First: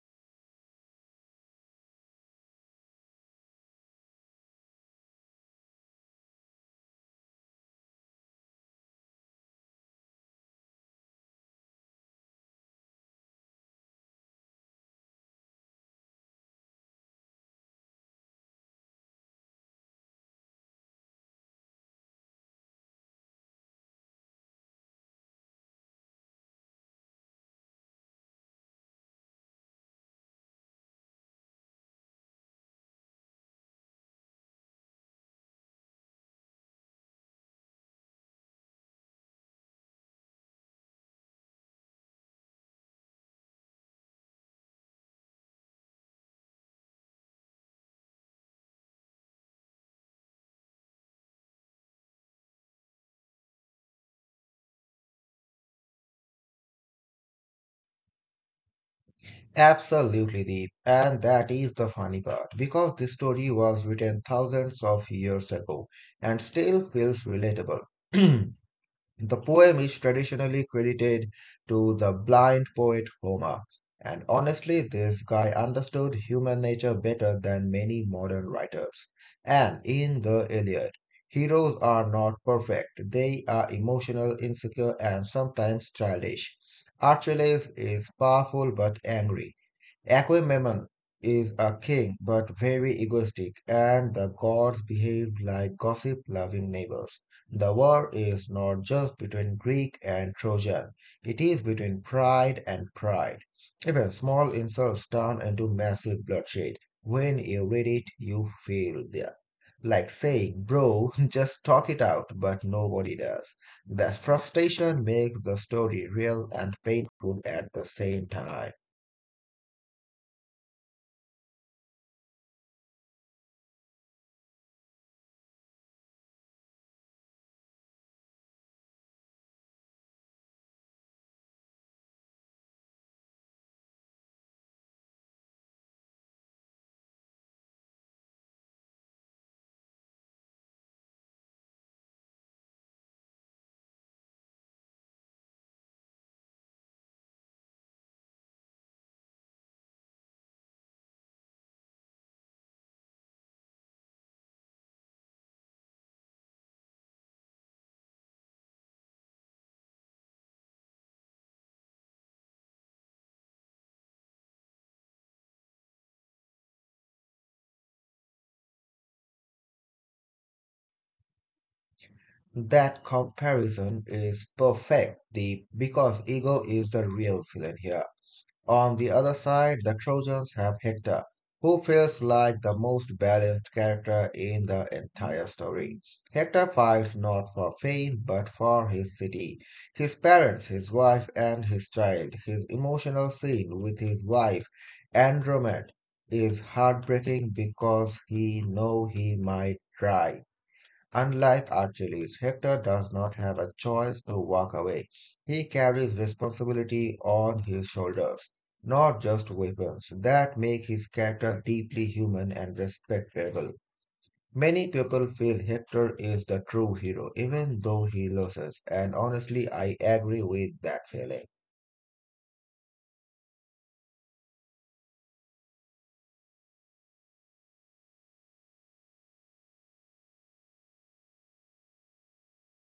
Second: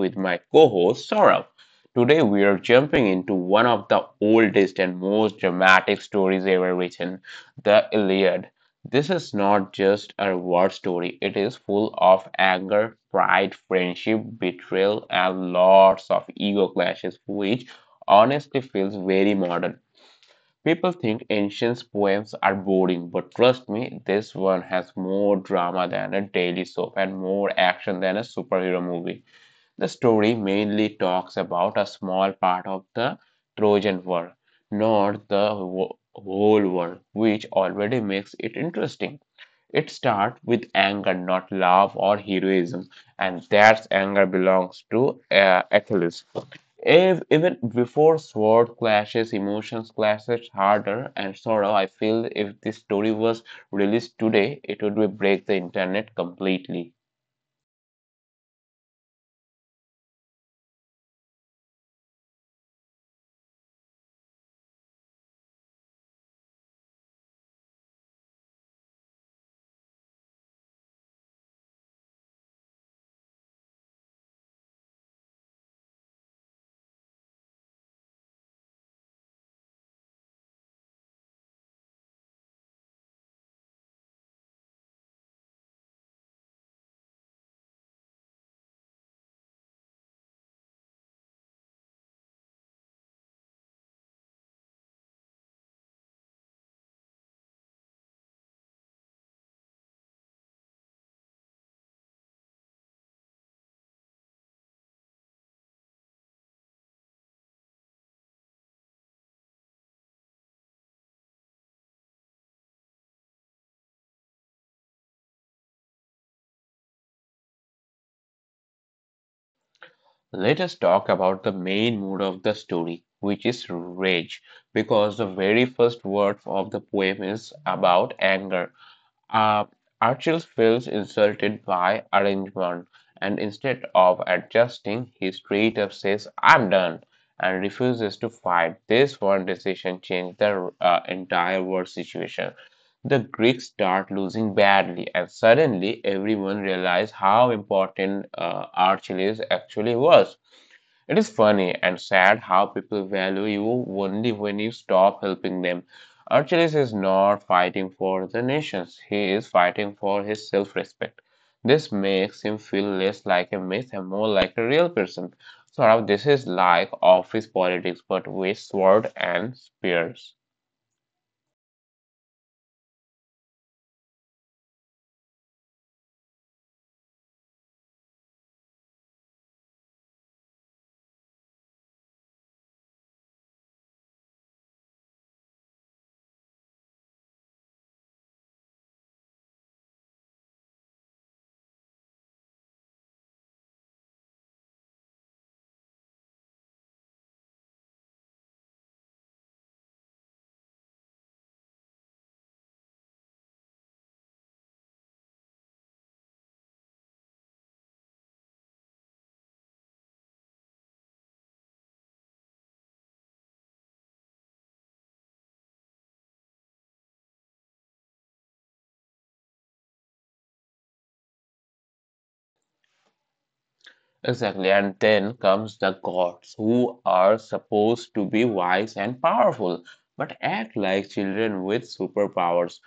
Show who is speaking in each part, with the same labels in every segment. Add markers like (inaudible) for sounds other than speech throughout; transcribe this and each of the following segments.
Speaker 1: with my co-host Saurav. Today we are jumping into one of the oldest and most dramatic stories ever written, the Iliad. This is not just a war story, it is full of anger, pride, friendship, betrayal, and lots of ego clashes, which honestly feels very modern. People think ancient poems are boring, but trust me, this one has more drama than a daily soap and more action than a superhero movie. The story mainly talks about a small part of the Trojan world, not the whole world, which already makes it interesting. It starts with anger, not love or heroism, and that anger belongs to Achilles. If, even before sword clashes, emotions clashes harder and sorrow, I feel if this story was released today, it would break the internet completely.
Speaker 2: Absolutely, Deep. And that is the funny part because this story was written thousands of years ago and still feels relatable. (clears throat) The poem is traditionally credited to the blind poet Homer. And honestly, this guy understood human nature better than many modern writers. And in the Iliad, heroes are not perfect, they are emotional, insecure, and sometimes childish. Achilles is powerful but angry. Agamemnon is a king but very egoistic, and the gods behave like gossip-loving neighbors. The war is not just between Greek and Trojan, it is between pride and pride. Even small insults turn into massive bloodshed. When you read it, you feel that. Like saying, bro, (laughs) just talk it out, but nobody does. That frustration makes the story real and painful at the same time.
Speaker 1: Let us talk about the main mood of the story, which is rage, because the very first word of the poem is about anger. Uh, Archil feels insulted by arrangement, and instead of adjusting, he straight up says, I'm done, and refuses to fight. This one decision changed the entire world situation. The Greeks start losing badly, and suddenly everyone realized how important Archelaus actually was. It is funny and sad how people value you only when you stop helping them. Achilles is not fighting for the nations, he is fighting for his self respect. This makes him feel less like a myth and more like a real person. Sort of, this is like office politics but with sword and spears.
Speaker 2: That comparison is perfect, Deep, because ego is the real villain here. On the other side, the Trojans have Hector, who feels like the most balanced character in the entire story. Hector fights not for fame, but for his city, his parents, his wife, and his child. His emotional scene with his wife, Andromed, is heartbreaking because he know he might die. Unlike Achilles, Hector does not have a choice to walk away. He carries responsibility on his shoulders, not just weapons. That make his character deeply human and respectable. Many people feel Hector is the true hero, even though he loses, and honestly, I agree with that feeling.
Speaker 1: Exactly, and then comes the gods, who are supposed to be wise and powerful, but act like children with superpowers.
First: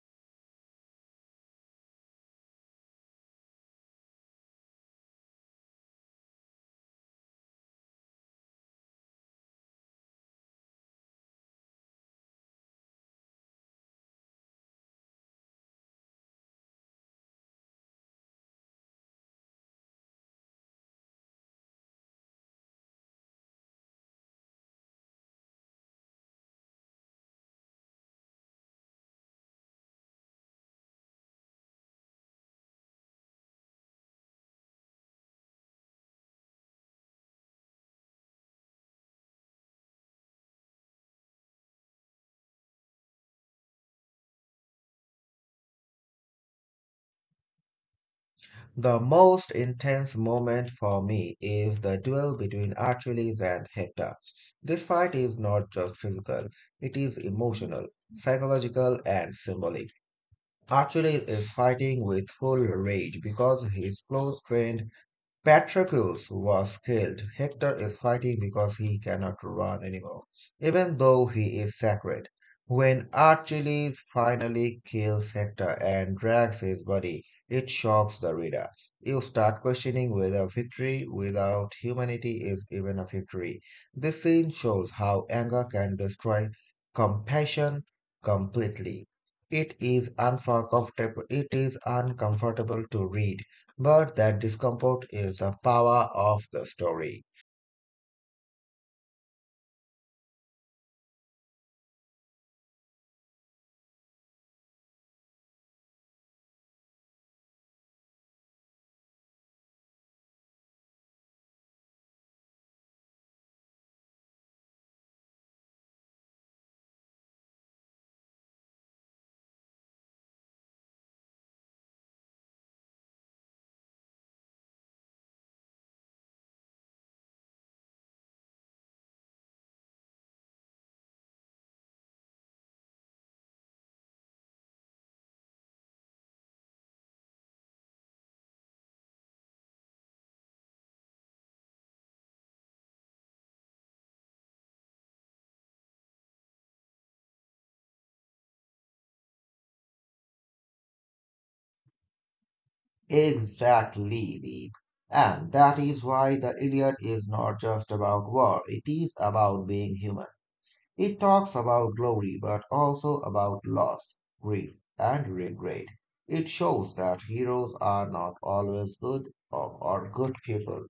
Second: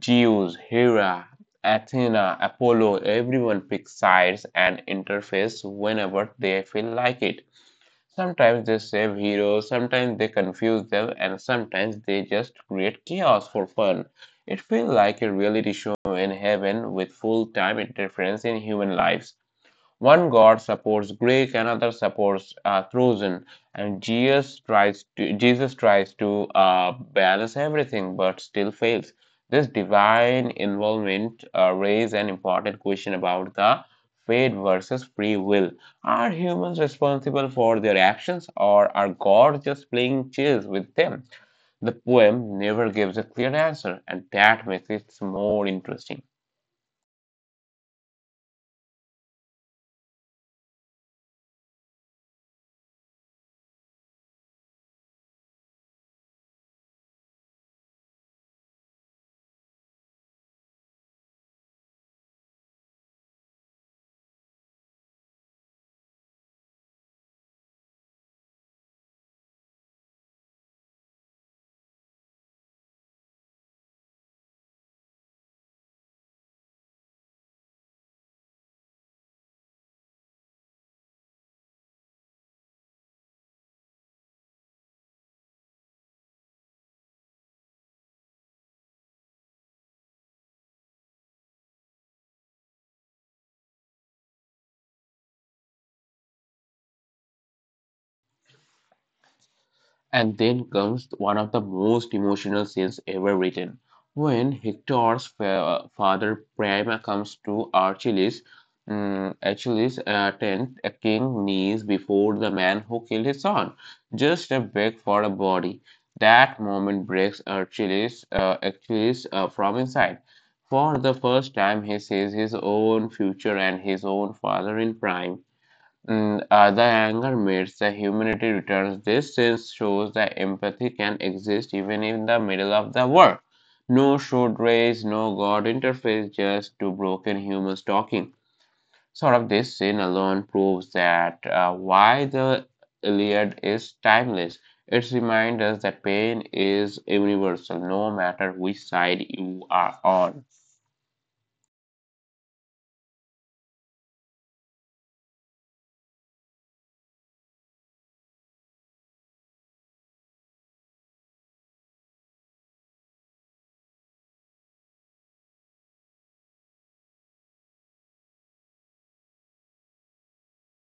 Speaker 1: Zeus, Hera, Athena, Apollo, everyone picks sides and interfaces whenever they feel like it. Sometimes they save heroes, sometimes they confuse them, and sometimes they just create chaos for fun. It feels like a reality show in heaven with full time interference in human lives. One god supports Greek, another supports Trojan, and Jesus tries to balance everything, but still fails. This divine involvement raises an important question about the fate versus free will. Are humans responsible for their actions, or are gods just playing chess with them? The poem never gives a clear answer, and that makes it more interesting.
Speaker 2: The most intense moment for me is the duel between Achilles and Hector. This fight is not just physical, it is emotional, psychological, and symbolic. Achilles is fighting with full rage because his close friend Patroclus was killed. Hector is fighting because he cannot run anymore, even though he is sacred. When Achilles finally kills Hector and drags his body, it shocks the reader. You start questioning whether victory without humanity is even a victory. This scene shows how anger can destroy compassion completely. It is uncomfortable to read, but that discomfort is the power of the story.
Speaker 1: And then comes one of the most emotional scenes ever written when father Priam comes to Achilles' tent. A king kneels before the man who killed his son, just a beg for a body. That moment breaks Achilles from inside. For the first time, he sees his own future and his own father in Prime. The anger myths, the humanity returns. This sense shows that empathy can exist even in the middle of the war. No should race, no God interface, just two broken humans talking. Sort of this scene alone proves that why the Iliad is timeless. It reminds us that pain is universal, no matter which side you are on.
Speaker 2: Exactly, Deep. And that is why The Iliad is not just about war, it is about being human. It talks about glory, but also about loss, grief, and regret. It shows that heroes are not always good or good people,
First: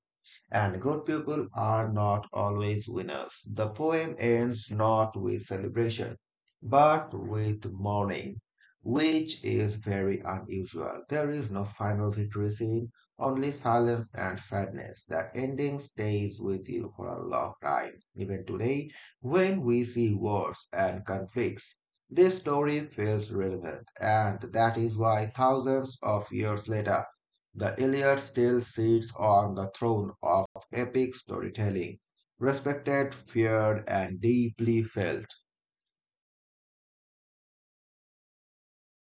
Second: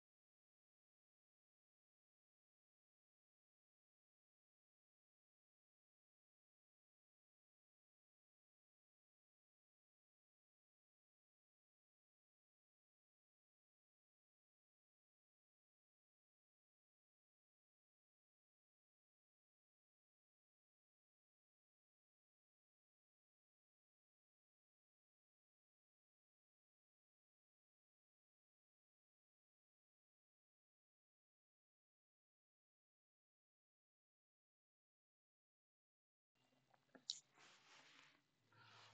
Speaker 2: and good people are not always winners. The poem ends not with celebration, but with mourning, which is very unusual. There is no final victory scene, only silence and sadness. The ending stays with you for a long time. Even today, when we see wars and conflicts, this story feels relevant, and that is why thousands of years later, the Iliad still sits on the throne of epic storytelling, respected, feared, and deeply felt.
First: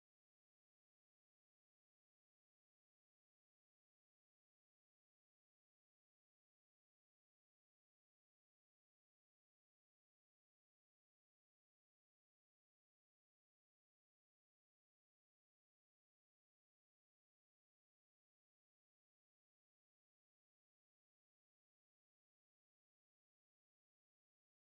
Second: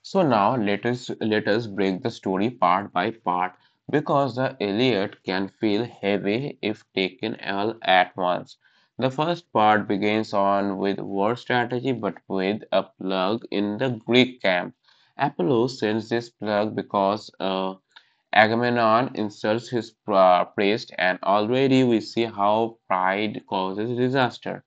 Speaker 1: So now let us break the story part by part because the Iliad can feel heavy if taken all at once. The first part begins on with war strategy but with a plug in the Greek camp. Apollo sends this plug because Agamemnon insults his priest and already we see how pride causes disaster.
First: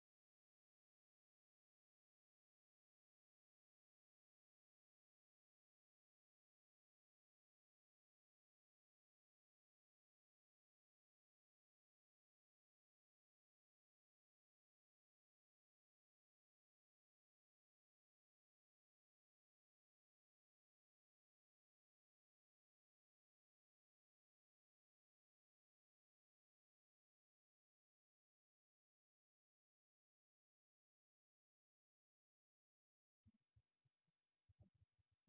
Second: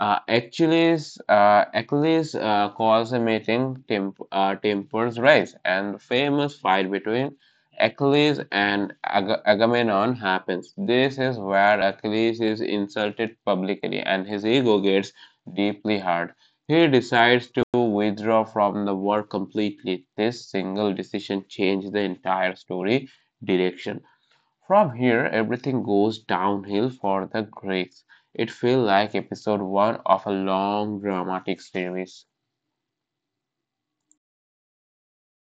Speaker 1: Achilles calls a meeting tempers rise, and the famous fight between Achilles and Agamemnon happens. This is where Achilles is insulted publicly, and his ego gets deeply hurt. He decides to withdraw from the war completely. This single decision changed the entire story direction. From here, everything goes downhill for the Greeks. It feels like episode one of a long dramatic series.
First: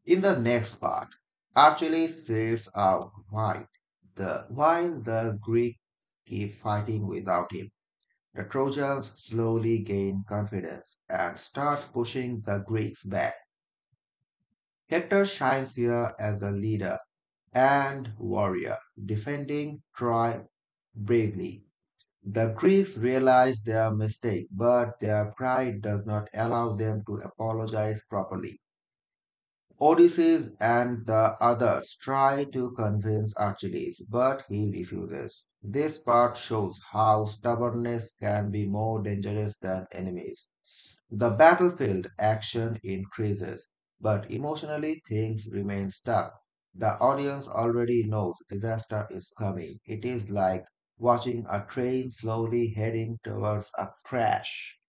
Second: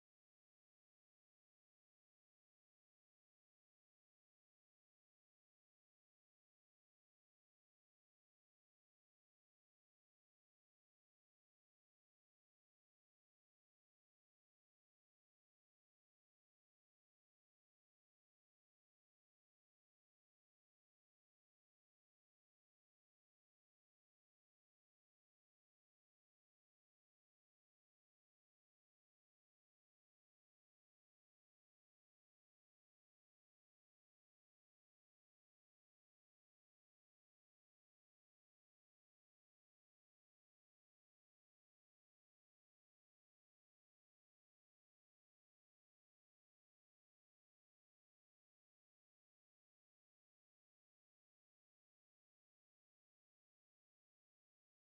Speaker 2: In the next part, Achilles sits out wide, while the Greeks keep fighting without him. The Trojans slowly gain confidence and start pushing the Greeks back. Hector shines here as a leader and warrior, defending Troy bravely. The Greeks realize their mistake, but their pride does not allow them to apologize properly. Odysseus and the others try to convince Achilles, but he refuses. This part shows how stubbornness can be more dangerous than enemies. The battlefield action increases, but emotionally things remain stuck. The audience already knows disaster is coming. It is like watching a train slowly heading towards a crash.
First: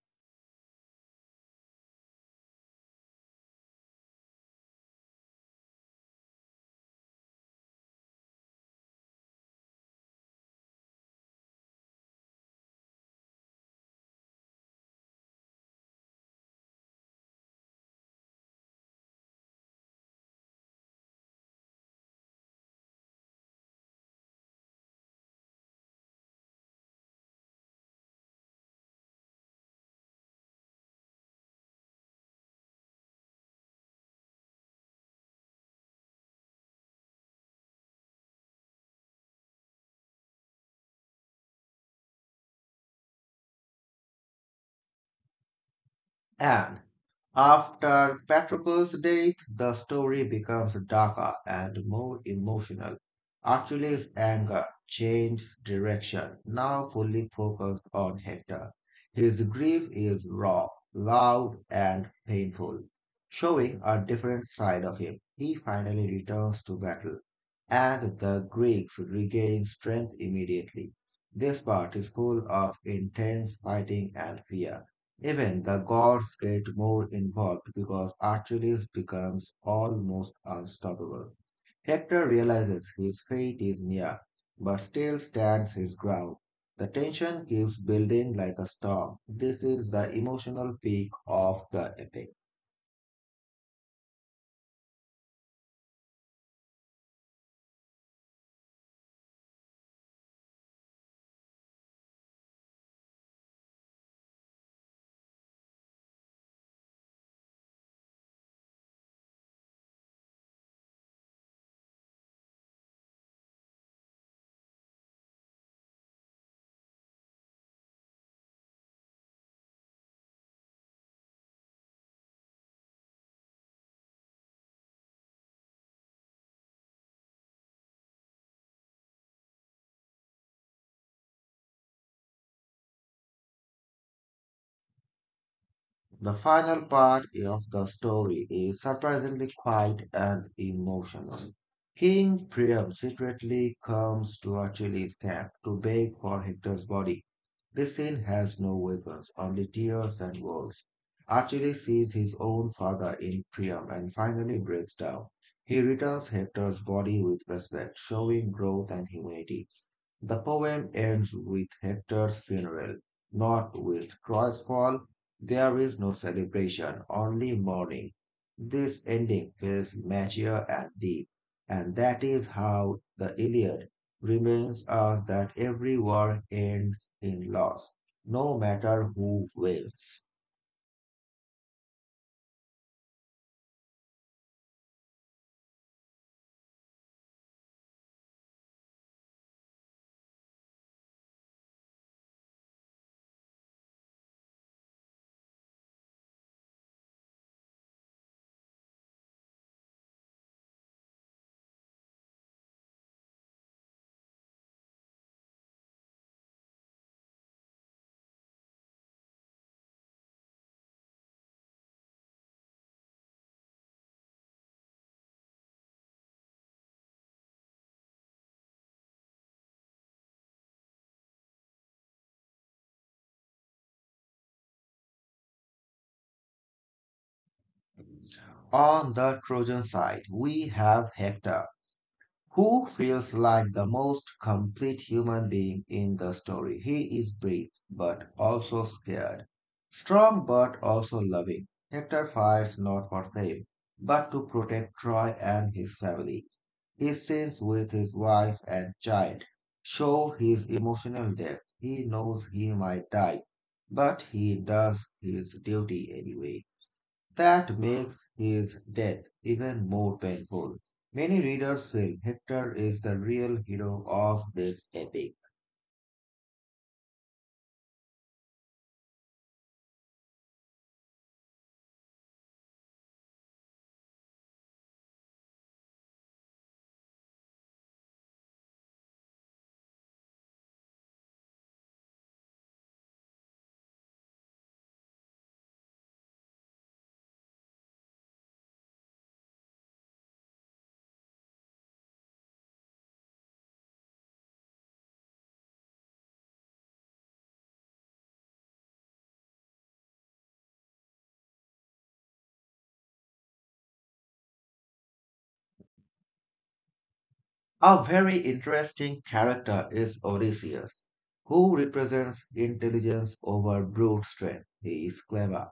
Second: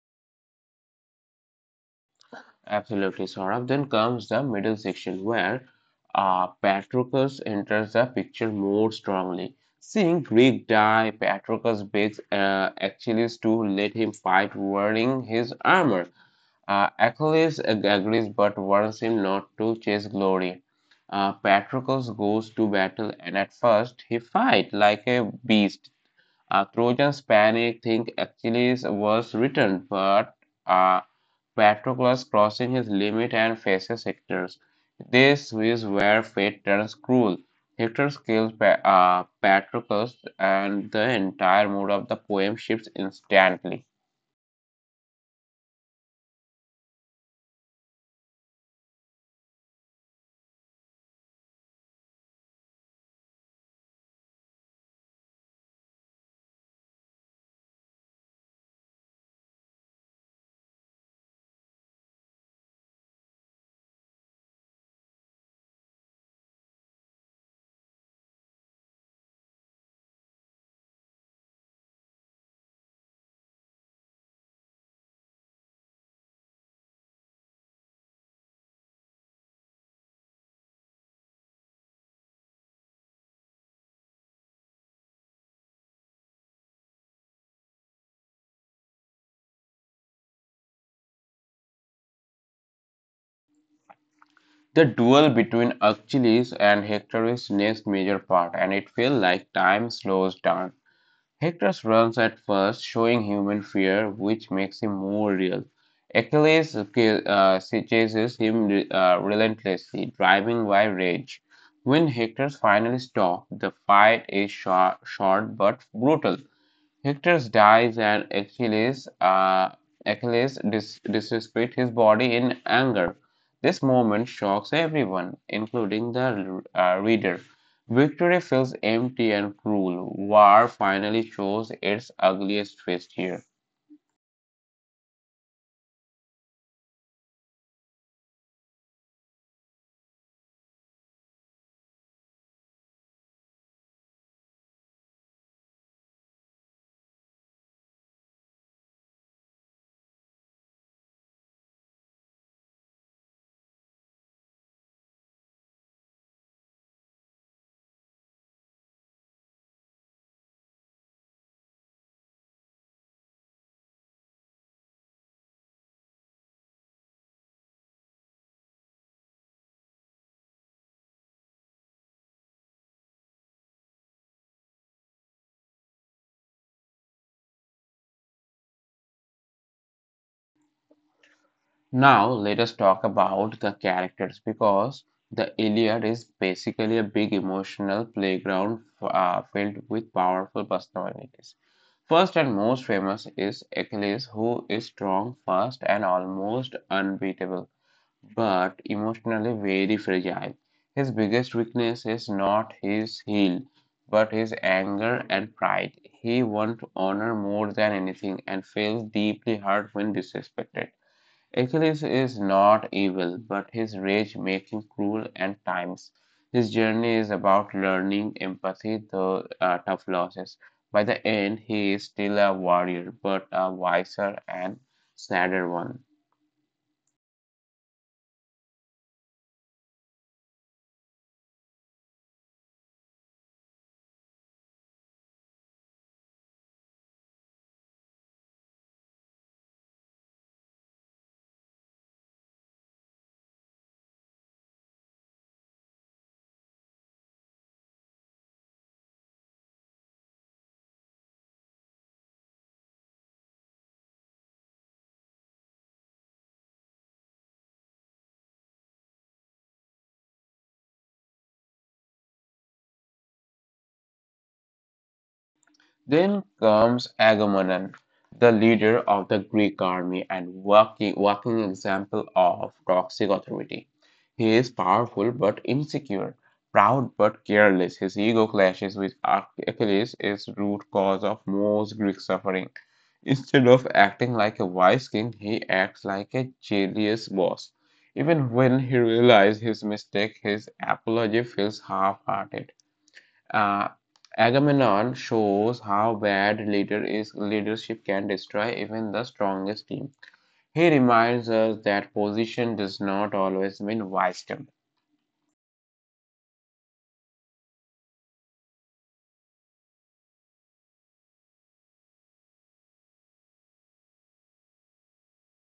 Speaker 1: Absolutely, Saurabh. Then comes the middle section where Patroclus enters the picture more strongly. Seeing Greek die, Patroclus begs Achilles to let him fight wearing his armor. Achilles agrees but warns him not to chase glory. Patroclus goes to battle and at first he fight like a beast. Trojans panic, think Achilles was returned, but uh, Patroclus crossing his limit and faces Hector's. This is where fate turns cruel. Hector's kills Patroclus and the entire mood of the poem shifts instantly.
Speaker 2: And after Patroclus' death, the story becomes darker and more emotional. Achilles' anger changed direction, now fully focused on Hector. His grief is raw, loud, and painful, showing a different side of him. He finally returns to battle, and the Greeks regain strength immediately. This part is full of intense fighting and fear. Even the gods get more involved because Achilles becomes almost unstoppable. Hector realizes his fate is near, but still stands his ground. The tension keeps building like a storm. This is the emotional peak of the epic.
Speaker 1: The duel between Achilles and Hector is next major part, and it feels like time slows down. Hector runs at first, showing human fear, which makes him more real. Achilles chases him relentlessly, driving by rage. When Hector finally stops, the fight is short but brutal. Hector dies and Achilles disrespects his body in anger. This moment shocks everyone, including the reader. Victory feels empty and cruel. War finally shows its ugliest face here.
Speaker 2: The final part of the story is surprisingly quiet and emotional. King Priam secretly comes to Achilles' camp to beg for Hector's body. This scene has no weapons, only tears and words. Achilles sees his own father in Priam and finally breaks down. He returns Hector's body with respect, showing growth and humanity. The poem ends with Hector's funeral, not with Troy's fall. There is no celebration, only mourning. This ending feels mature and deep, and that is how the Iliad reminds us that every war ends in loss, no matter who wins.
Speaker 1: Now, let us talk about the characters because the Iliad is basically a big emotional playground filled with powerful personalities. First and most famous is Achilles, who is strong, fast, and almost unbeatable, but emotionally very fragile. His biggest weakness is not his heel, but his anger and pride. He wants honor more than anything and feels deeply hurt when disrespected. Achilles is not evil, but his rage makes him cruel at times. His journey is about learning empathy through tough losses. By the end, he is still a warrior, but a wiser and sadder one.
Speaker 2: On the Trojan side, we have Hector, who feels like the most complete human being in the story. He is brave but also scared, strong but also loving. Hector fights not for fame, but to protect Troy and his family. His scenes with his wife and child show his emotional depth. He knows he might die, but he does his duty anyway. That makes his death even more painful. Many readers feel Hector is the real hero of this epic.
Speaker 1: Then comes Agamemnon, the leader of the Greek army and walking example of toxic authority. He is powerful but insecure, proud but careless. His ego clashes with Achilles, is root cause of most Greek suffering. Instead of acting like a wise king, he acts like a jealous boss. Even when he realizes his mistake, his apology feels half hearted. Uh, Agamemnon shows how bad leader is leadership can destroy even the strongest team. He reminds us that position does not always mean wisdom.
Speaker 2: A very interesting character is Odysseus, who represents intelligence over brute strength. He is clever,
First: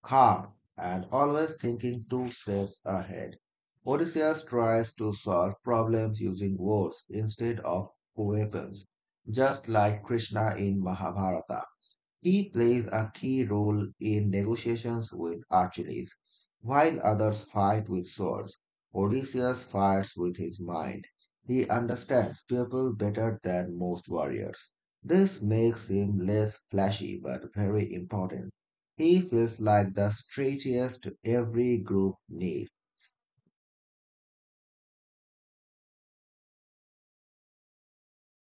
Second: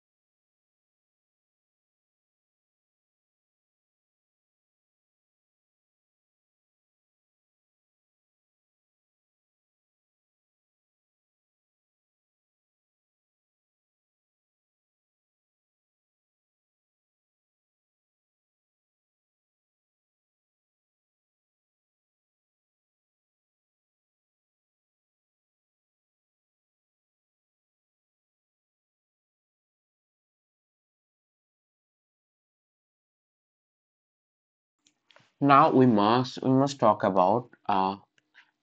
Speaker 2: calm, and always thinking two steps ahead. Odysseus tries to solve problems using words instead of weapons, just like Krishna in Mahabharata. He plays a key role in negotiations with Achilles. While others fight with swords, Odysseus fights with his mind. He understands people better than most warriors. This makes him less flashy but very important. He feels like the straightest every group needs.
Speaker 1: Now we must talk about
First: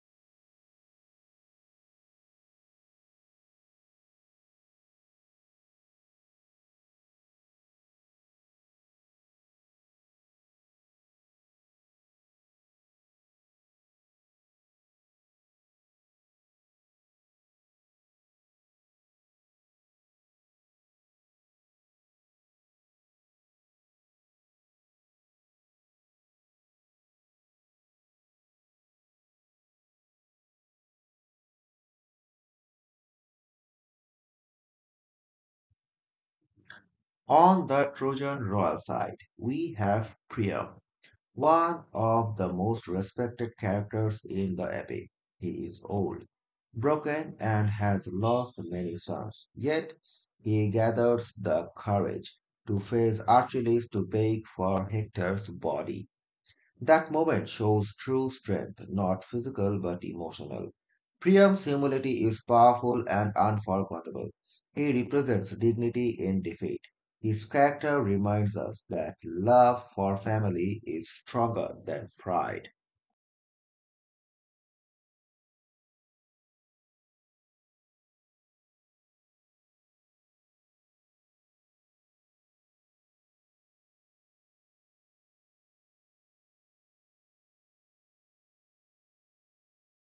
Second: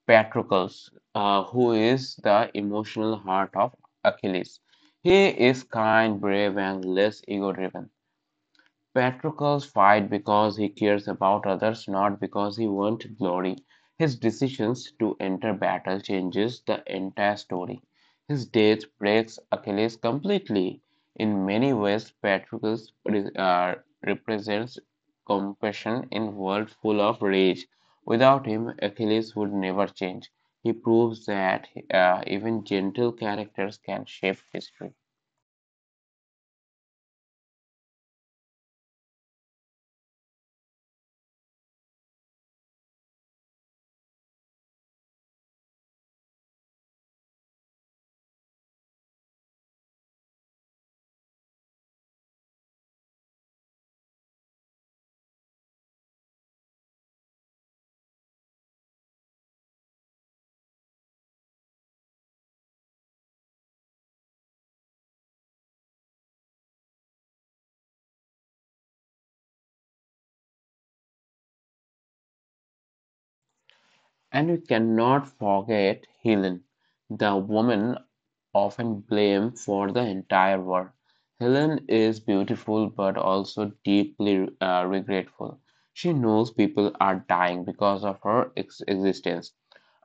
Speaker 1: Patroclus, who is the emotional heart of Achilles. He is kind, brave, and less ego-driven. Patroclus fight because he cares about others, not because he wants glory. His decisions to enter battle changes the entire story. His death breaks Achilles completely. In many ways, Patroclus uh, represents compassion in a world full of rage. Without him, Achilles would never change. He proves that even gentle characters can shape history.
Speaker 2: On the Trojan royal side, we have Priam. One of the most respected characters in the epic, he is old, broken, and has lost many sons. Yet he gathers the courage to face Achilles to beg for Hector's body. That moment shows true strength, not physical but emotional. Priyam Simulati is powerful and unforgettable. He represents dignity in defeat. His character reminds us that love for family is stronger than pride.
Speaker 1: And we cannot forget Helen, the woman often blamed for the entire war. Helen is beautiful but also deeply regretful. She knows people are dying because of her existence,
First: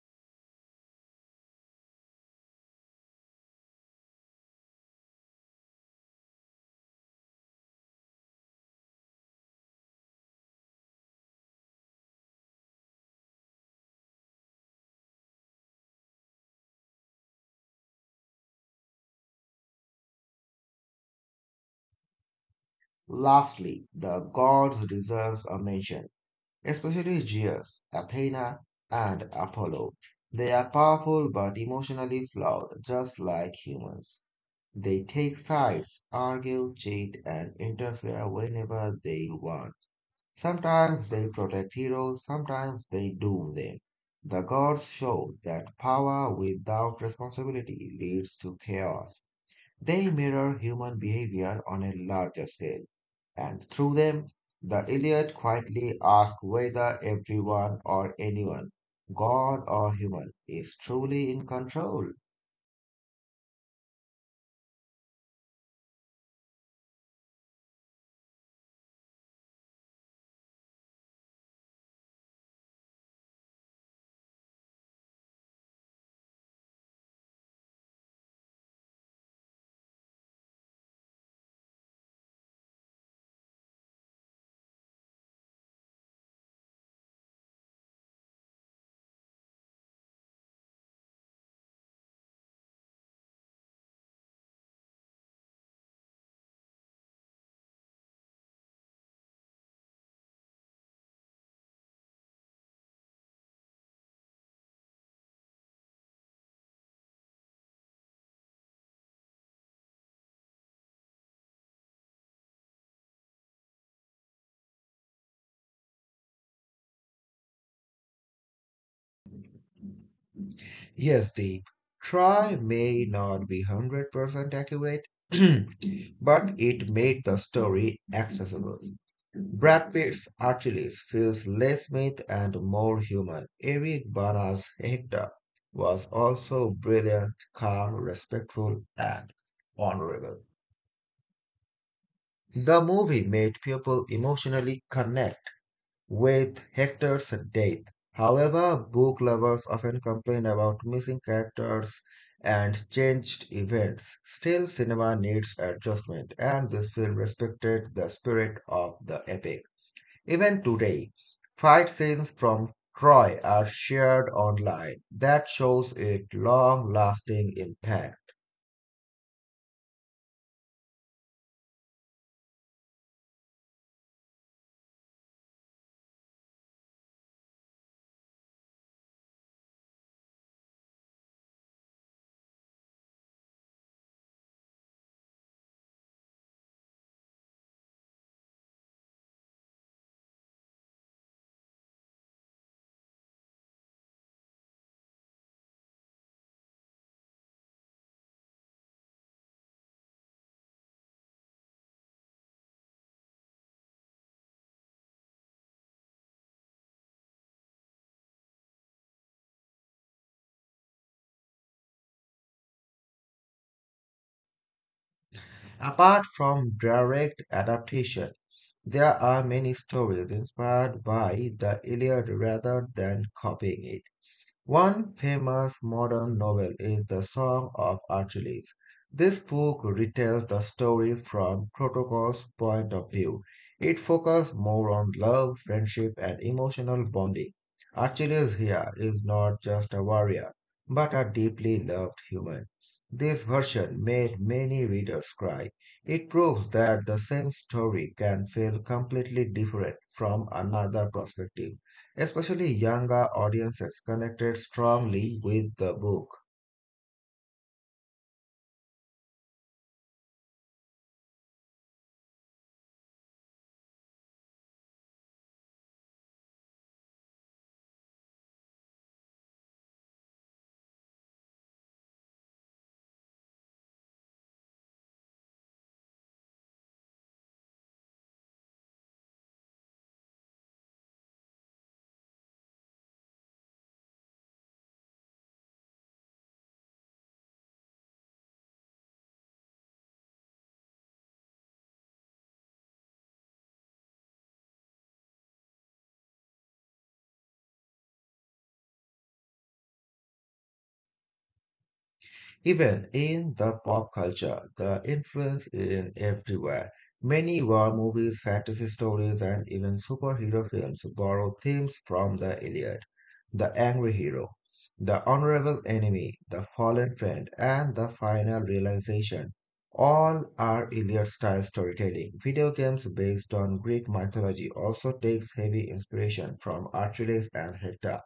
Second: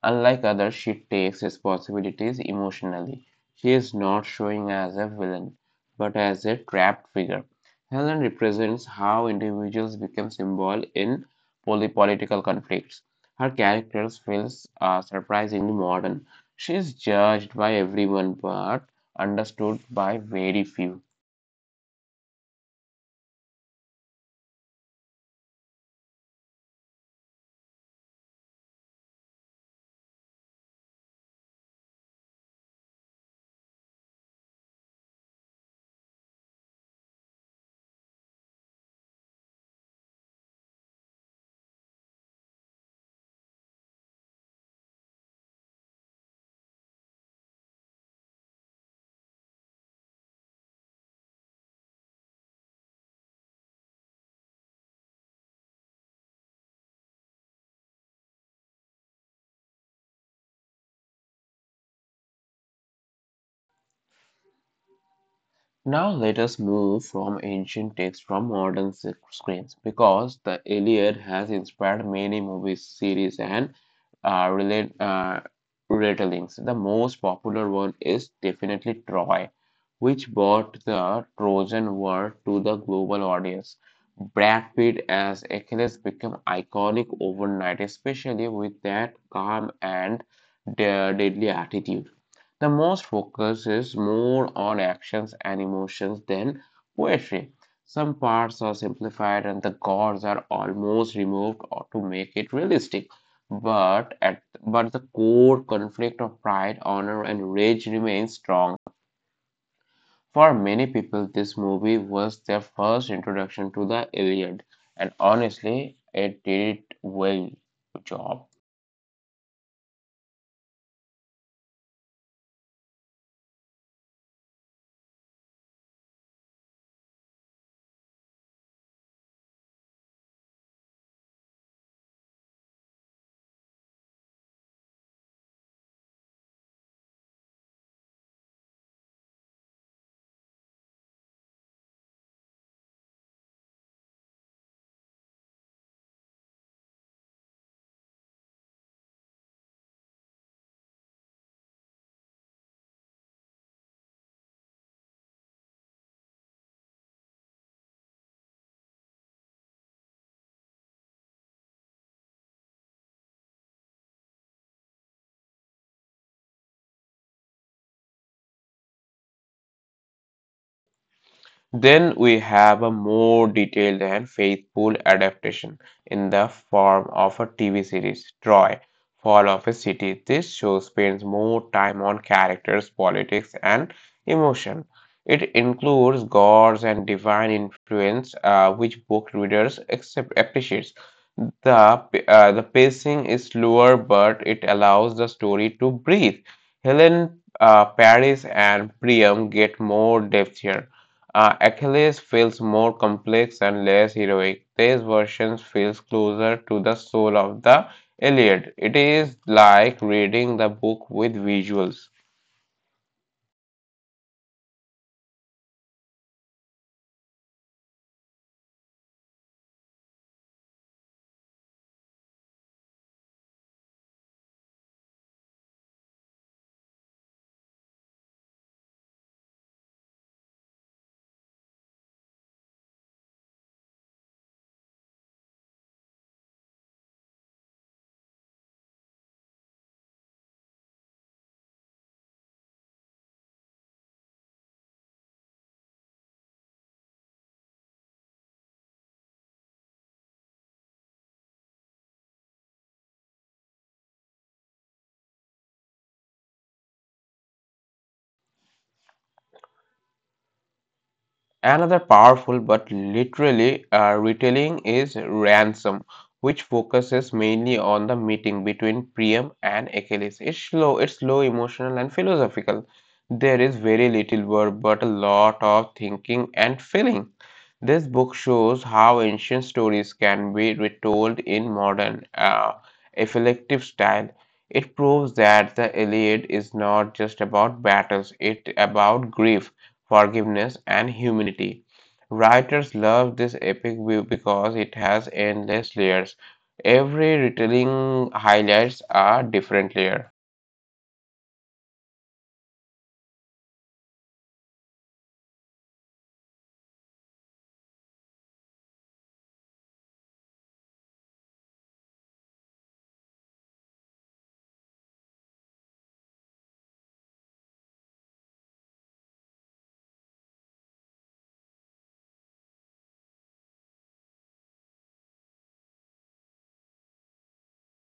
Speaker 1: unlike others, she takes responsibilities emotionally. She is not showing as a villain, but as a trapped figure. Helen represents how individuals become symbol in political conflicts. Her character feels surprisingly modern. She is judged by everyone but understood by very few.
Speaker 2: Lastly, the gods deserve a mention, especially Zeus, Athena, and Apollo. They are powerful but emotionally flawed, just like humans. They take sides, argue, cheat, and interfere whenever they want. Sometimes they protect heroes, sometimes they doom them. The gods show that power without responsibility leads to chaos. They mirror human behavior on a larger scale, and through them, the Iliad quietly asks whether everyone or anyone, god or human, is truly in control.
Speaker 1: Now let us move from ancient texts from modern screens because the Iliad has inspired many movies, series, and uh, relate, uh, retellings. The most popular one is definitely Troy, which brought the Trojan War to the global audience. Brad Pitt as Achilles became iconic overnight, especially with that calm and deadly attitude. The most focus is more on actions and emotions than poetry. Some parts are simplified and the gods are almost removed or to make it realistic. But the core conflict of pride, honor, and rage remains strong. For many people, this movie was their first introduction to the Iliad, and honestly, it did well job.
Speaker 2: Yes, Deep. Try may not be 100% accurate, (clears throat) but it made the story accessible. Brad Pitt's Achilles feels less myth and more human. Eric Bana's Hector was also brilliant, calm, respectful, and honorable. The movie made people emotionally connect with Hector's death. However, book lovers often complain about missing characters and changed events. Still, cinema needs adjustment, and this film respected the spirit of the epic. Even today, fight scenes from Troy are shared online. That shows its long lasting impact.
Speaker 1: Then we have a more detailed and faithful adaptation in the form of a TV series, Troy, Fall of a City. This show spends more time on characters, politics, and emotion. It includes gods and divine influence, which book readers accept, appreciates. The pacing is slower, but it allows the story to breathe. Paris, and Priam get more depth here. Achilles feels more complex and less heroic. This version feels closer to the soul of the Iliad. It is like reading the book with visuals.
Speaker 2: Apart from direct adaptation, there are many stories inspired by the Iliad rather than copying it. One famous modern novel is The Song of Achilles. This book retells the story from Patroclus' point of view. It focuses more on love, friendship, and emotional bonding. Achilles here is not just a warrior, but a deeply loved human. This version made many readers cry. It proves that the same story can feel completely different from another perspective. Especially younger audiences connected strongly with the book.
Speaker 1: Another powerful but literally retelling is Ransom, which focuses mainly on the meeting between Priam and Achilles. It's slow, emotional, and philosophical. There is very little word, but a lot of thinking and feeling. This book shows how ancient stories can be retold in effective style. It proves that the Iliad is not just about battles, it's about grief, forgiveness, and humanity. Writers love this epic view because it has endless layers. Every retelling highlights a different layer.
Speaker 2: Even in the pop culture, the influence is everywhere. Many war movies, fantasy stories, and even superhero films borrow themes from the Iliad, the angry hero, the honorable enemy, the fallen friend, and the final realization. All are Iliad style storytelling. Video games based on Greek mythology also takes heavy inspiration from Archimedes and Hector.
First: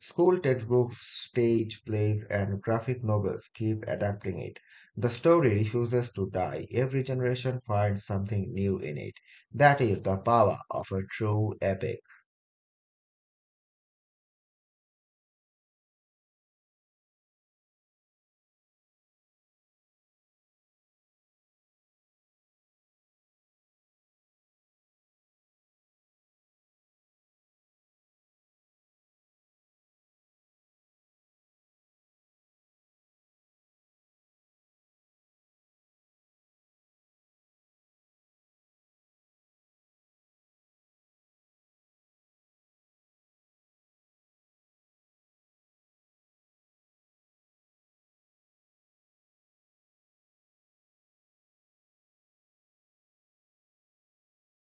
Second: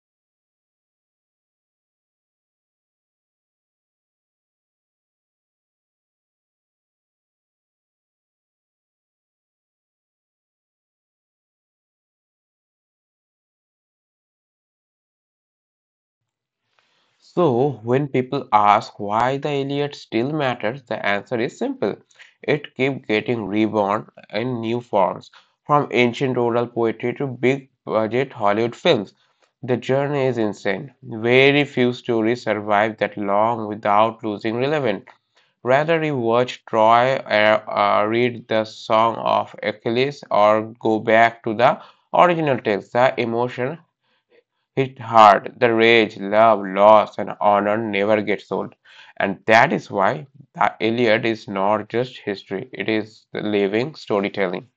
Speaker 2: School textbooks, stage plays, and graphic novels keep adapting it. The story refuses to die. Every generation finds something new in it. That is the power of a true epic.
Speaker 1: So, when people ask why the Iliad still matters, the answer is simple. It keeps getting reborn in new forms, from ancient oral poetry to big budget Hollywood films. The journey is insane. Very few stories survive that long without losing relevance. Rather, rewatch Troy, read the Song of Achilles, or go back to the original text. The emotion hit hard. The rage, love, loss, and honor never gets old. And that is why the Iliad is not just history, it is the living storytelling.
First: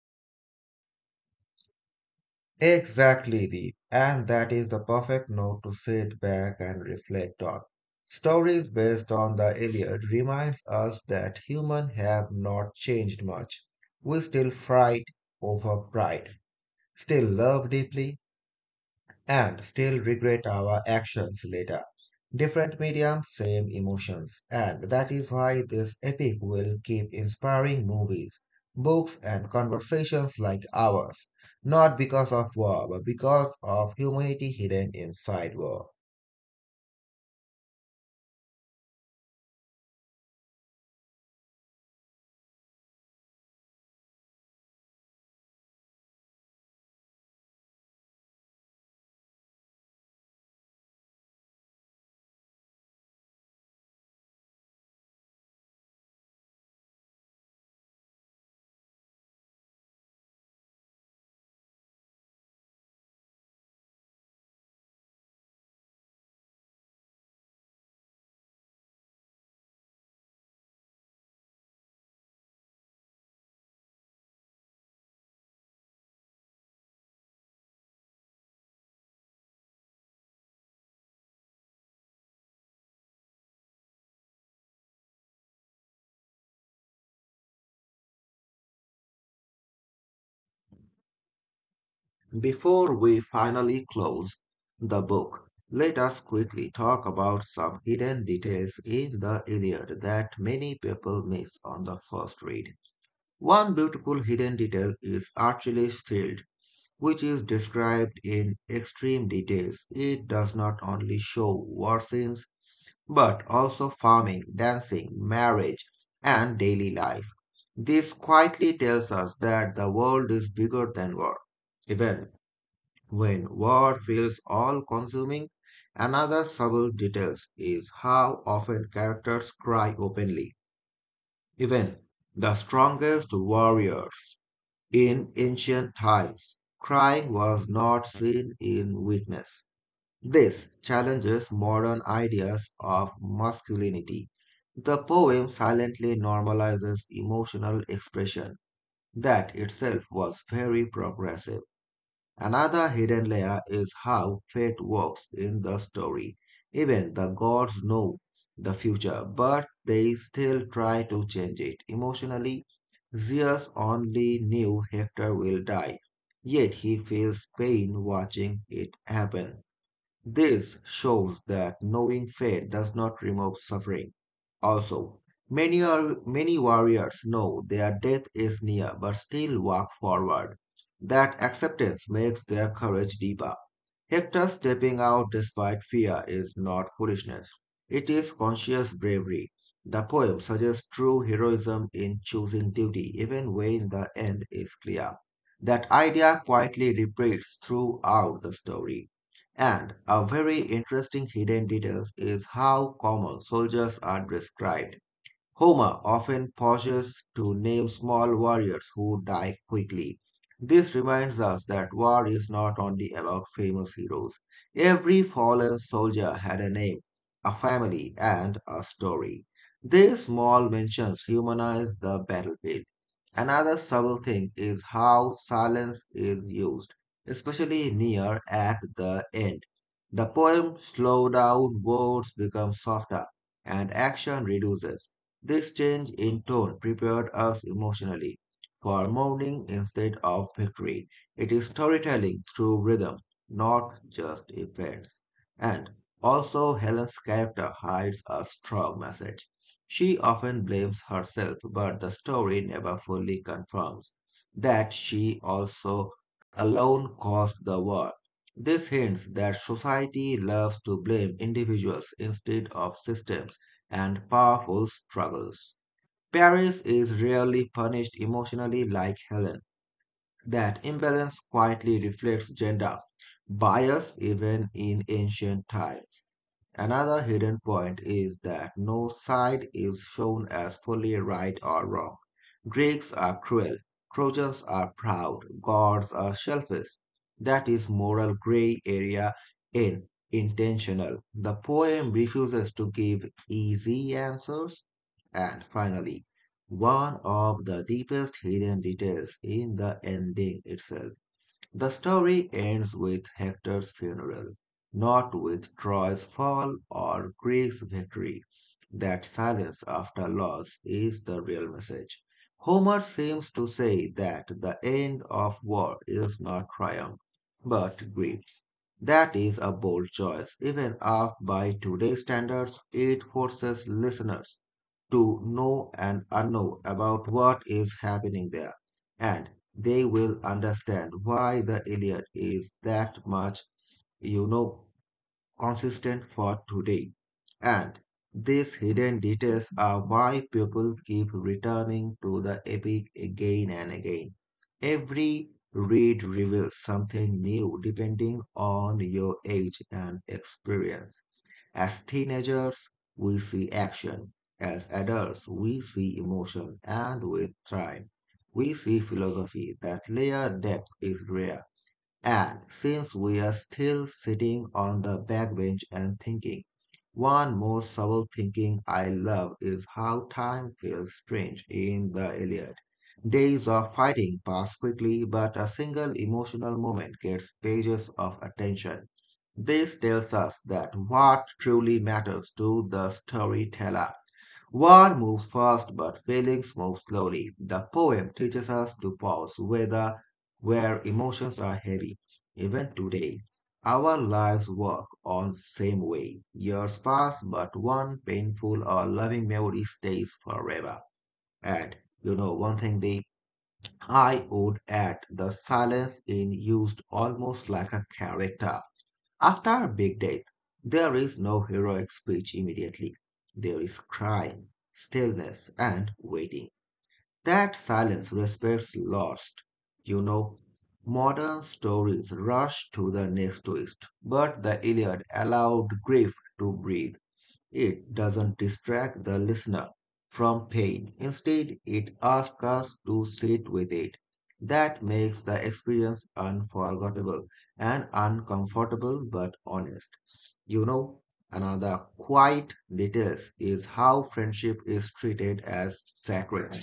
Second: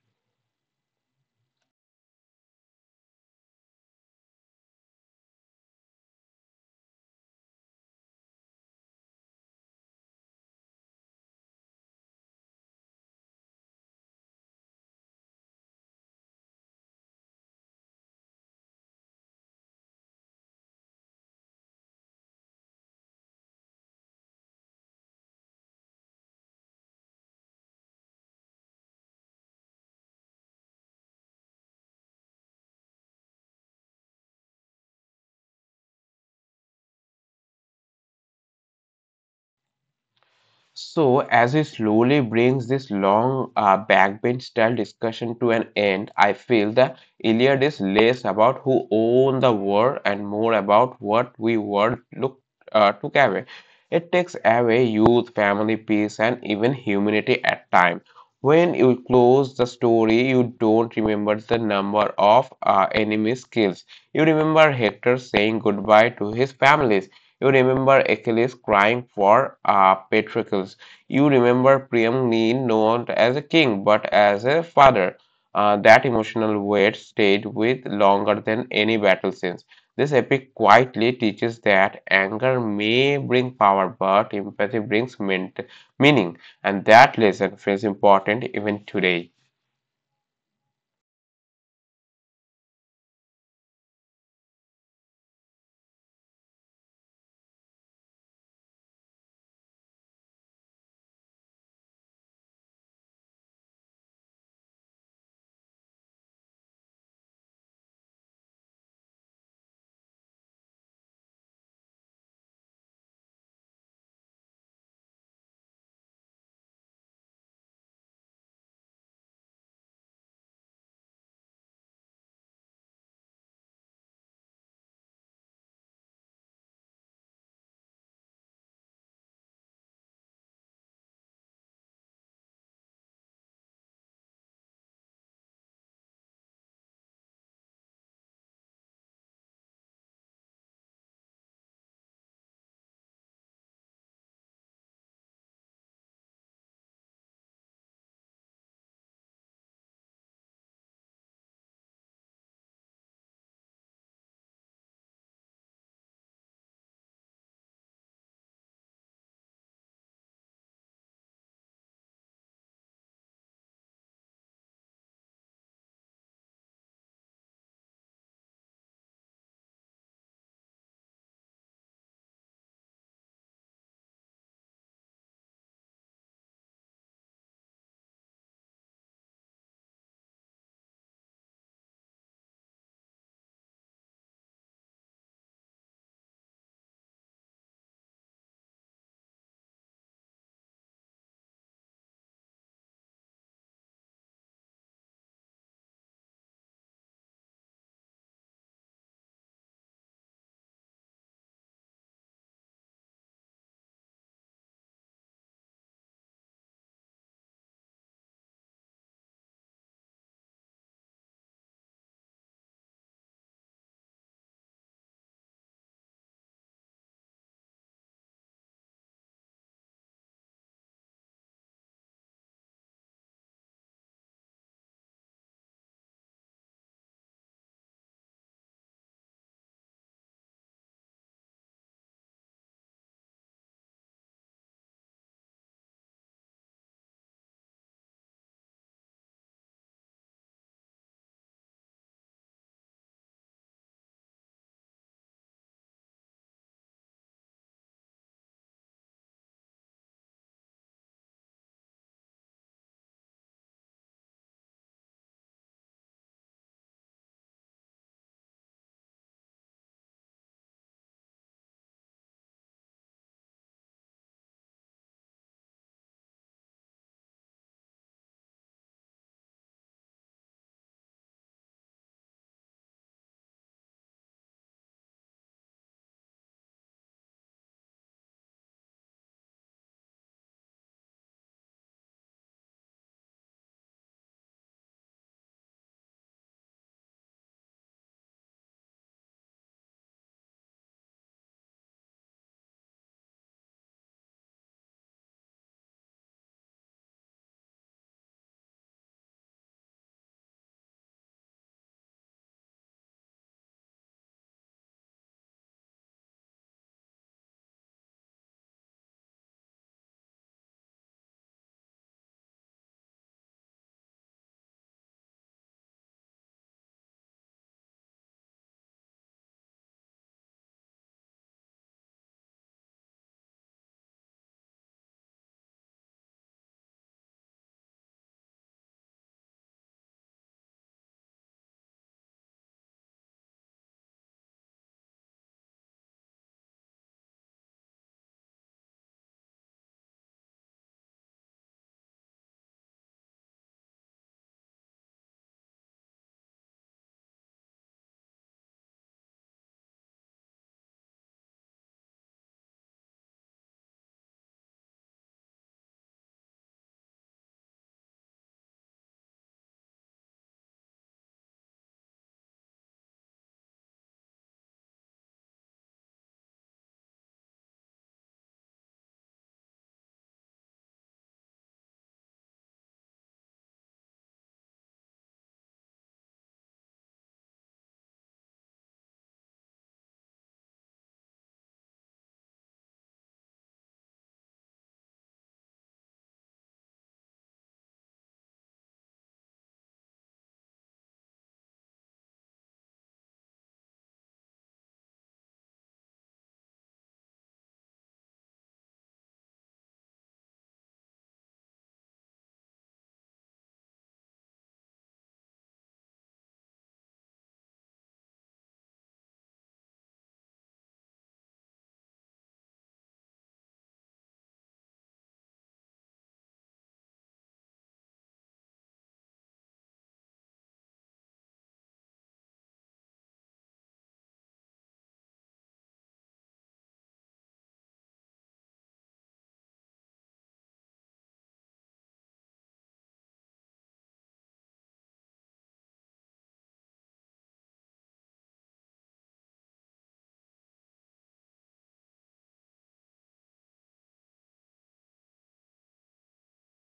Speaker 2: Exactly, Deep. And that is the perfect note to sit back and reflect on. Stories based on the Iliad reminds us that humans have not changed much. We still fight over pride, still love deeply, and still regret our actions later. Different mediums, same emotions. And that is why this epic will keep inspiring movies, books, and conversations like ours. Not because of war, but because of humanity hidden inside war.
Speaker 1: So, as he slowly brings this long backbench style discussion to an end, I feel the Iliad is less about who owned the war and more about what we took away. It takes away youth, family, peace, and even humanity at time. When you close the story, you don't remember the number of enemy kills. You remember Hector saying goodbye to his families. You remember Achilles crying for Patroclus. You remember Priam being known as a king, but as a father. That emotional weight stayed with longer than any battle scenes. This epic quietly teaches that anger may bring power, but empathy brings meaning, and that lesson feels important even today.
Speaker 2: Before we finally close the book, let us quickly talk about some hidden details in the Iliad that many people miss on the first read. One beautiful hidden detail is Archelaus' shield, which is described in extreme details. It does not only show war scenes, but also farming, dancing, marriage, and daily life. This quietly tells us that the world is bigger than war. Even when war feels all consuming, another subtle detail is how often characters cry openly. Even the strongest warriors in ancient times, crying was not seen in weakness. This challenges modern ideas of masculinity. The poem silently normalizes emotional expression, that itself was very progressive. Another hidden layer is how fate works in the story. Even the gods know the future, but they still try to change it. Emotionally, Zeus only knew Hector will die, yet he feels pain watching it happen. This shows that knowing fate does not remove suffering. Also, many warriors know their death is near but still walk forward. That acceptance makes their courage deeper. Hector stepping out despite fear is not foolishness, it is conscious bravery. The poem suggests true heroism in choosing duty, even when the end is clear. That idea quietly repeats throughout the story. And a very interesting hidden detail is how common soldiers are described. Homer often pauses to name small warriors who die quickly. This reminds us that war is not only about famous heroes. Every fallen soldier had a name, a family, and a story. These small mentions humanize the battlefield. Another subtle thing is how silence is used, especially near at the end. The poem slows down, words become softer, and action reduces. This change in tone prepared us emotionally for mourning instead of victory. It is storytelling through rhythm, not just events. And also, Helen's character hides a strong message. She often blames herself, but the story never fully confirms that she also alone caused the war. This hints that society loves to blame individuals instead of systems and powerful struggles. Paris is rarely punished emotionally like Helen. That imbalance quietly reflects gender bias even in ancient times. Another hidden point is that no side is shown as fully right or wrong. Greeks are cruel, Trojans are proud, gods are selfish. That is moral gray area in intentional. The poem refuses to give easy answers. And finally, one of the deepest hidden details in the ending itself. The story ends with Hector's funeral, not with Troy's fall or Greece's victory. That silence after loss is the real message. Homer seems to say that the end of war is not triumph, but grief. That is a bold choice. Even up by today's standards, it forces listeners to know and unknow about what is happening there, and they will understand why the Iliad is that much, you know, consistent for today. And these hidden details are why people keep returning to the epic again and again. Every read reveals something new depending on your age and experience. As teenagers, we see action. As adults, we see emotion and we thrive. We see philosophy. That layer depth is rare. And since we are still sitting on the backbench and thinking, one more subtle thinking I love is how time feels strange in the Iliad. Days of fighting pass quickly, but a single emotional moment gets pages of attention. This tells us that what truly matters to the storyteller. War moves fast, but feelings move slowly. The poem teaches us to pause whether where emotions are heavy. Even today, our lives work on same way. Years pass, but one painful or loving memory stays forever. And you know one thing, the I would add the silence in used almost like a character. After a big death, there is no heroic speech immediately. There is crying, stillness, and waiting. That silence respects lost. You know, modern stories rush to the next twist, but the Iliad allowed grief to breathe. It doesn't distract the listener from pain. Instead, it asks us to sit with it. That makes the experience unforgettable and uncomfortable but honest. You know, another quiet detail is how friendship is treated as sacred.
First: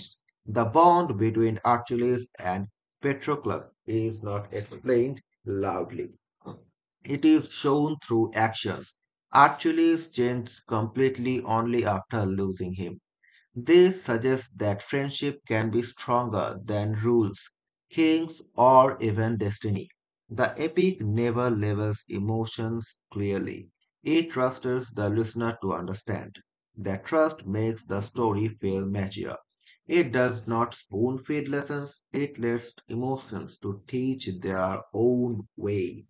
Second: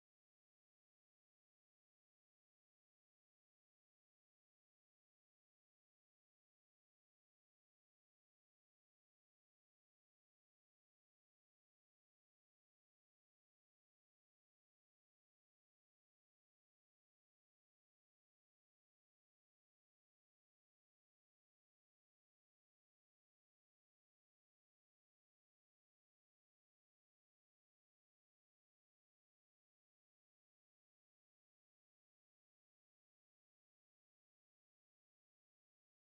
Speaker 2: The bond between Achilles and Patroclus is not explained loudly. It is shown through actions. Achilles changes completely only after losing him. This suggests that friendship can be stronger than rules, kings, or even destiny. The epic never labels emotions clearly. It trusts the listener to understand. That trust makes the story feel mature. It does not spoon feed lessons, it lets emotions to teach their own way.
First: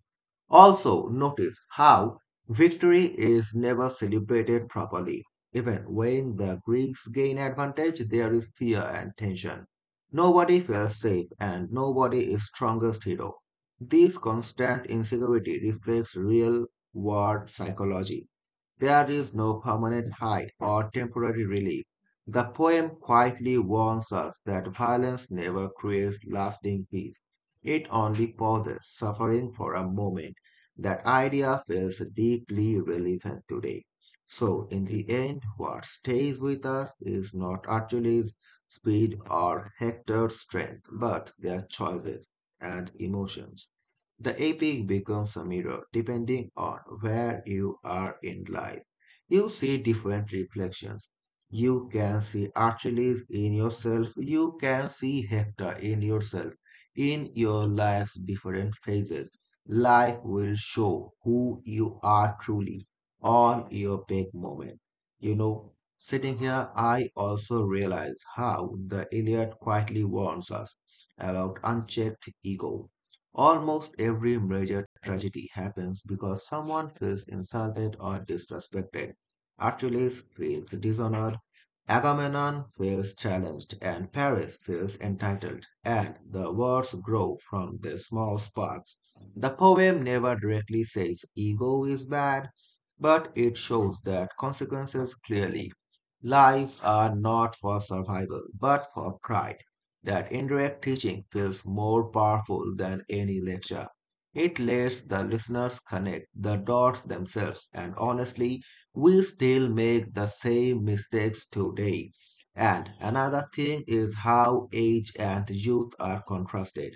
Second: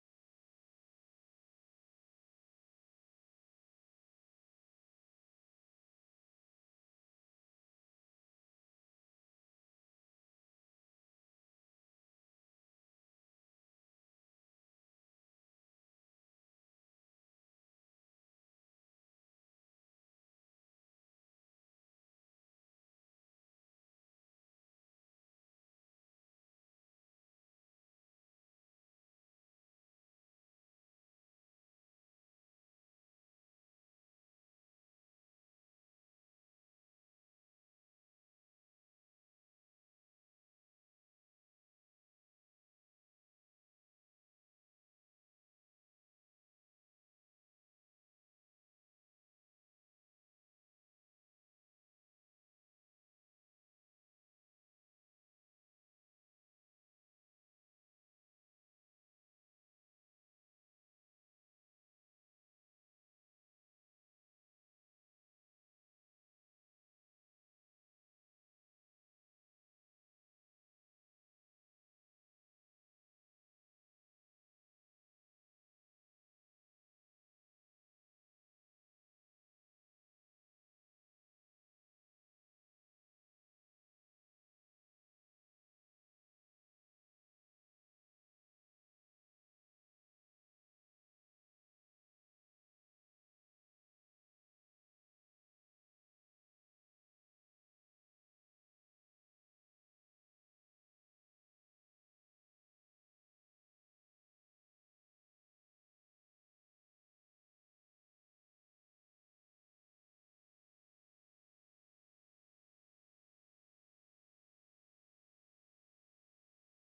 Speaker 2: Also, notice how victory is never celebrated properly. Even when the Greeks gain advantage, there is fear and tension. Nobody feels safe and nobody is strongest hero. This constant insecurity reflects real world psychology. There is no permanent high or temporary relief. The poem quietly warns us that violence never creates lasting peace. It only pauses suffering for a moment. That idea feels deeply relevant today. So, in the end, what stays with us is not Achilles' speed or Hector's strength, but their choices and emotions. The epic becomes a mirror depending on where you are in life. You see different reflections. You can see Achilles in yourself, you can see Hector in yourself. In your life's different phases, life will show who you are truly on your peak moment. You know, sitting here, I also realize how the Iliad quietly warns us about unchecked ego. Almost every major tragedy happens because someone feels insulted or disrespected. Achilles feels dishonored, Agamemnon feels challenged and Paris feels entitled, and the words grow from the small sparks. The poem never directly says ego is bad, but it shows that consequences clearly. Lives are not for survival, but for pride. That indirect teaching feels more powerful than any lecture. It lets the listeners connect the dots themselves, and honestly, we still make the same mistakes today. And another thing is how age and youth are contrasted.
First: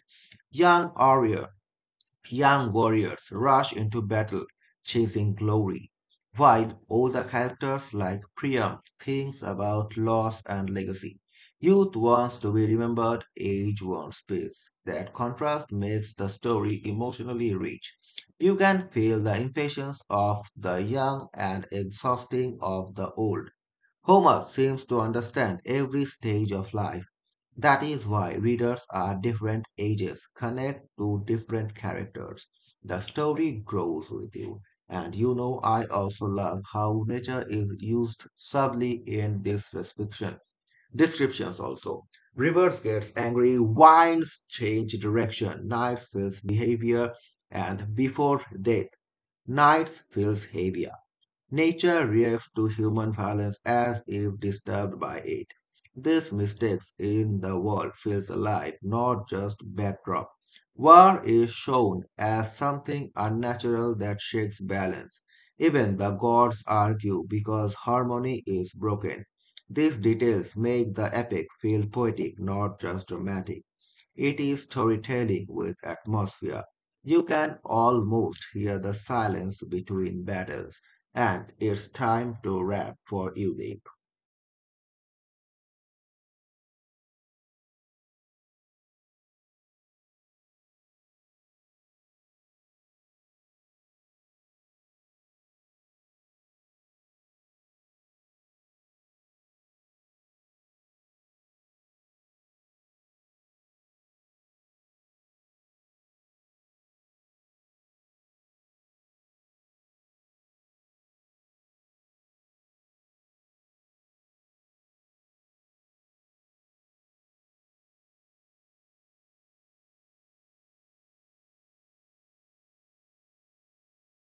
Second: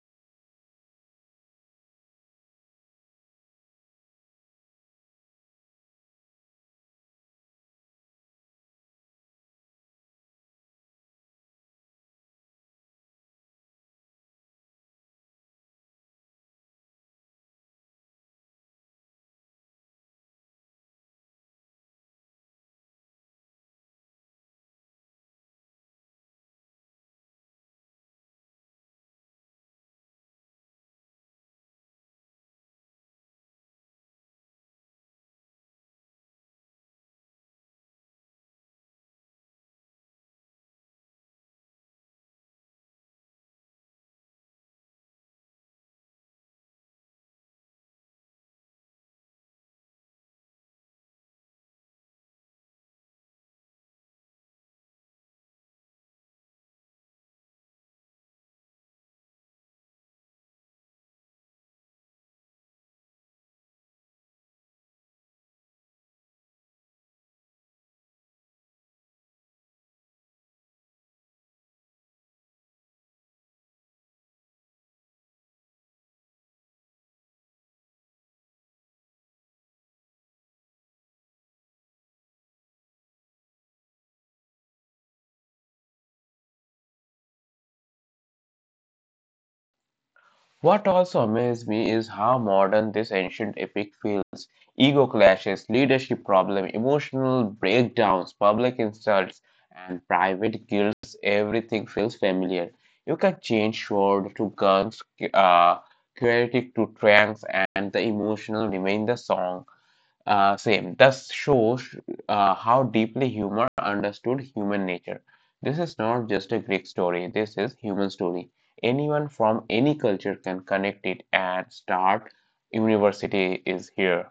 Speaker 2: Young warrior Young warriors rush into battle chasing glory, while older characters like Priam thinks about loss and legacy. Youth wants to be remembered, age wants peace. That contrast makes the story emotionally rich. You can feel the impatience of the young and exhausting of the old. Homer seems to understand every stage of life, that is why readers at different ages connect to different characters. The story grows with you. And you know, I also love how nature is used subtly in this description. Descriptions also. Rivers gets angry, winds change direction, nights feels behavior, and before death, nights feels heavier. Nature reacts to human violence as if disturbed by it. This mistakes in the world feels alive, not just backdrop. War is shown as something unnatural that shakes balance. Even the gods argue because harmony is broken. These details make the epic feel poetic, not just dramatic. It is storytelling with atmosphere. You can almost hear the silence between battles. And it's time to wrap for uni.
Speaker 1: What also amazed me is how modern this ancient epic feels. Ego clashes, leadership problem, emotional breakdowns, public insults, and private guilts. Everything feels familiar. You can change sword to guns, uh, chaotic to trance, and the emotional remain the song. Same. Thus shows how deeply humor understood human nature. This is not just a Greek story. This is human story. Anyone from any culture can connect it and start. University is here.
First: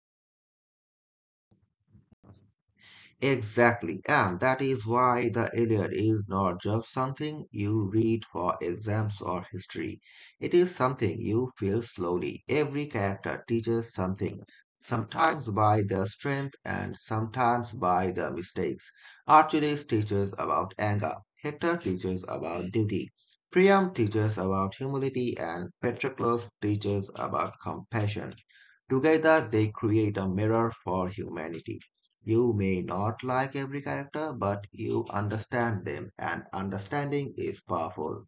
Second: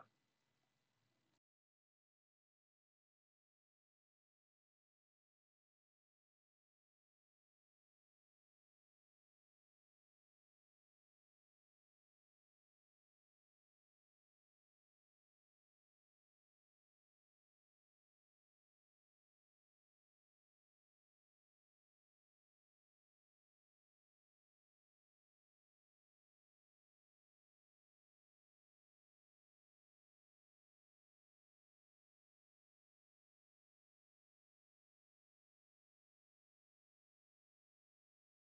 Speaker 2: Exactly, and that is why the Iliad is not just something you read for exams or history. It is something you feel slowly. Every character teaches something, sometimes by their strength and sometimes by their mistakes. Archimedes teaches about anger, Hector teaches about duty, Priam teaches about humility, and Patroclus teaches about compassion. Together, they create a mirror for humanity. You may not like every character, but you understand them, and understanding is powerful.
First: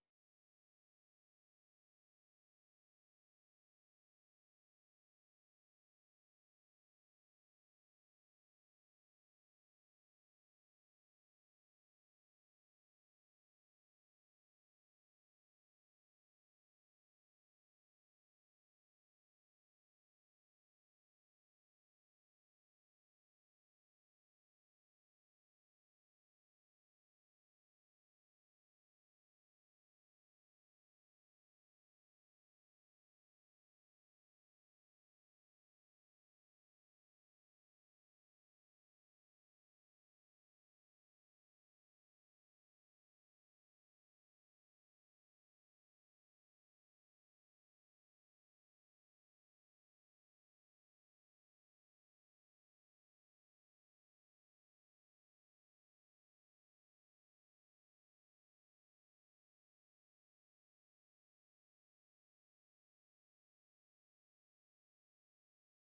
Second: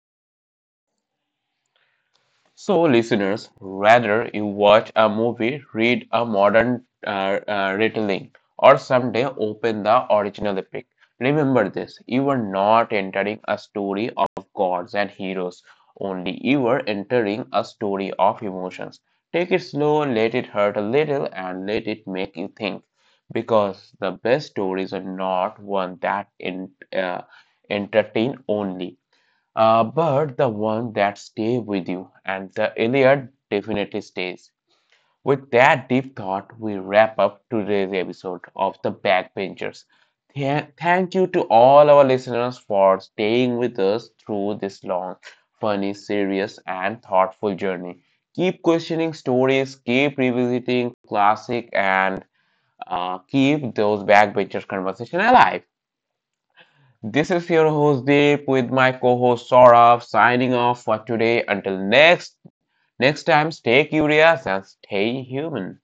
Speaker 1: So, listeners, rather you watch a movie, read a modern retelling, or someday open the original epic, remember this you are not entering a story of gods and heroes, only you are entering a story of emotions. Take it slow, let it hurt a little, and let it make you think. Because the best stories are not one that entertain only. But the one that stay with you and the Iliad definitely stays. With that deep thought, we wrap up today's episode of The Backbenchers. Thank you to all our listeners for staying with us through this long, funny, serious, and thoughtful journey. Keep questioning stories, keep revisiting classic, and keep those backbenchers conversation alive. This is your host Deep with my co-host Saurabh signing off for today. Until next time, stay curious and stay human.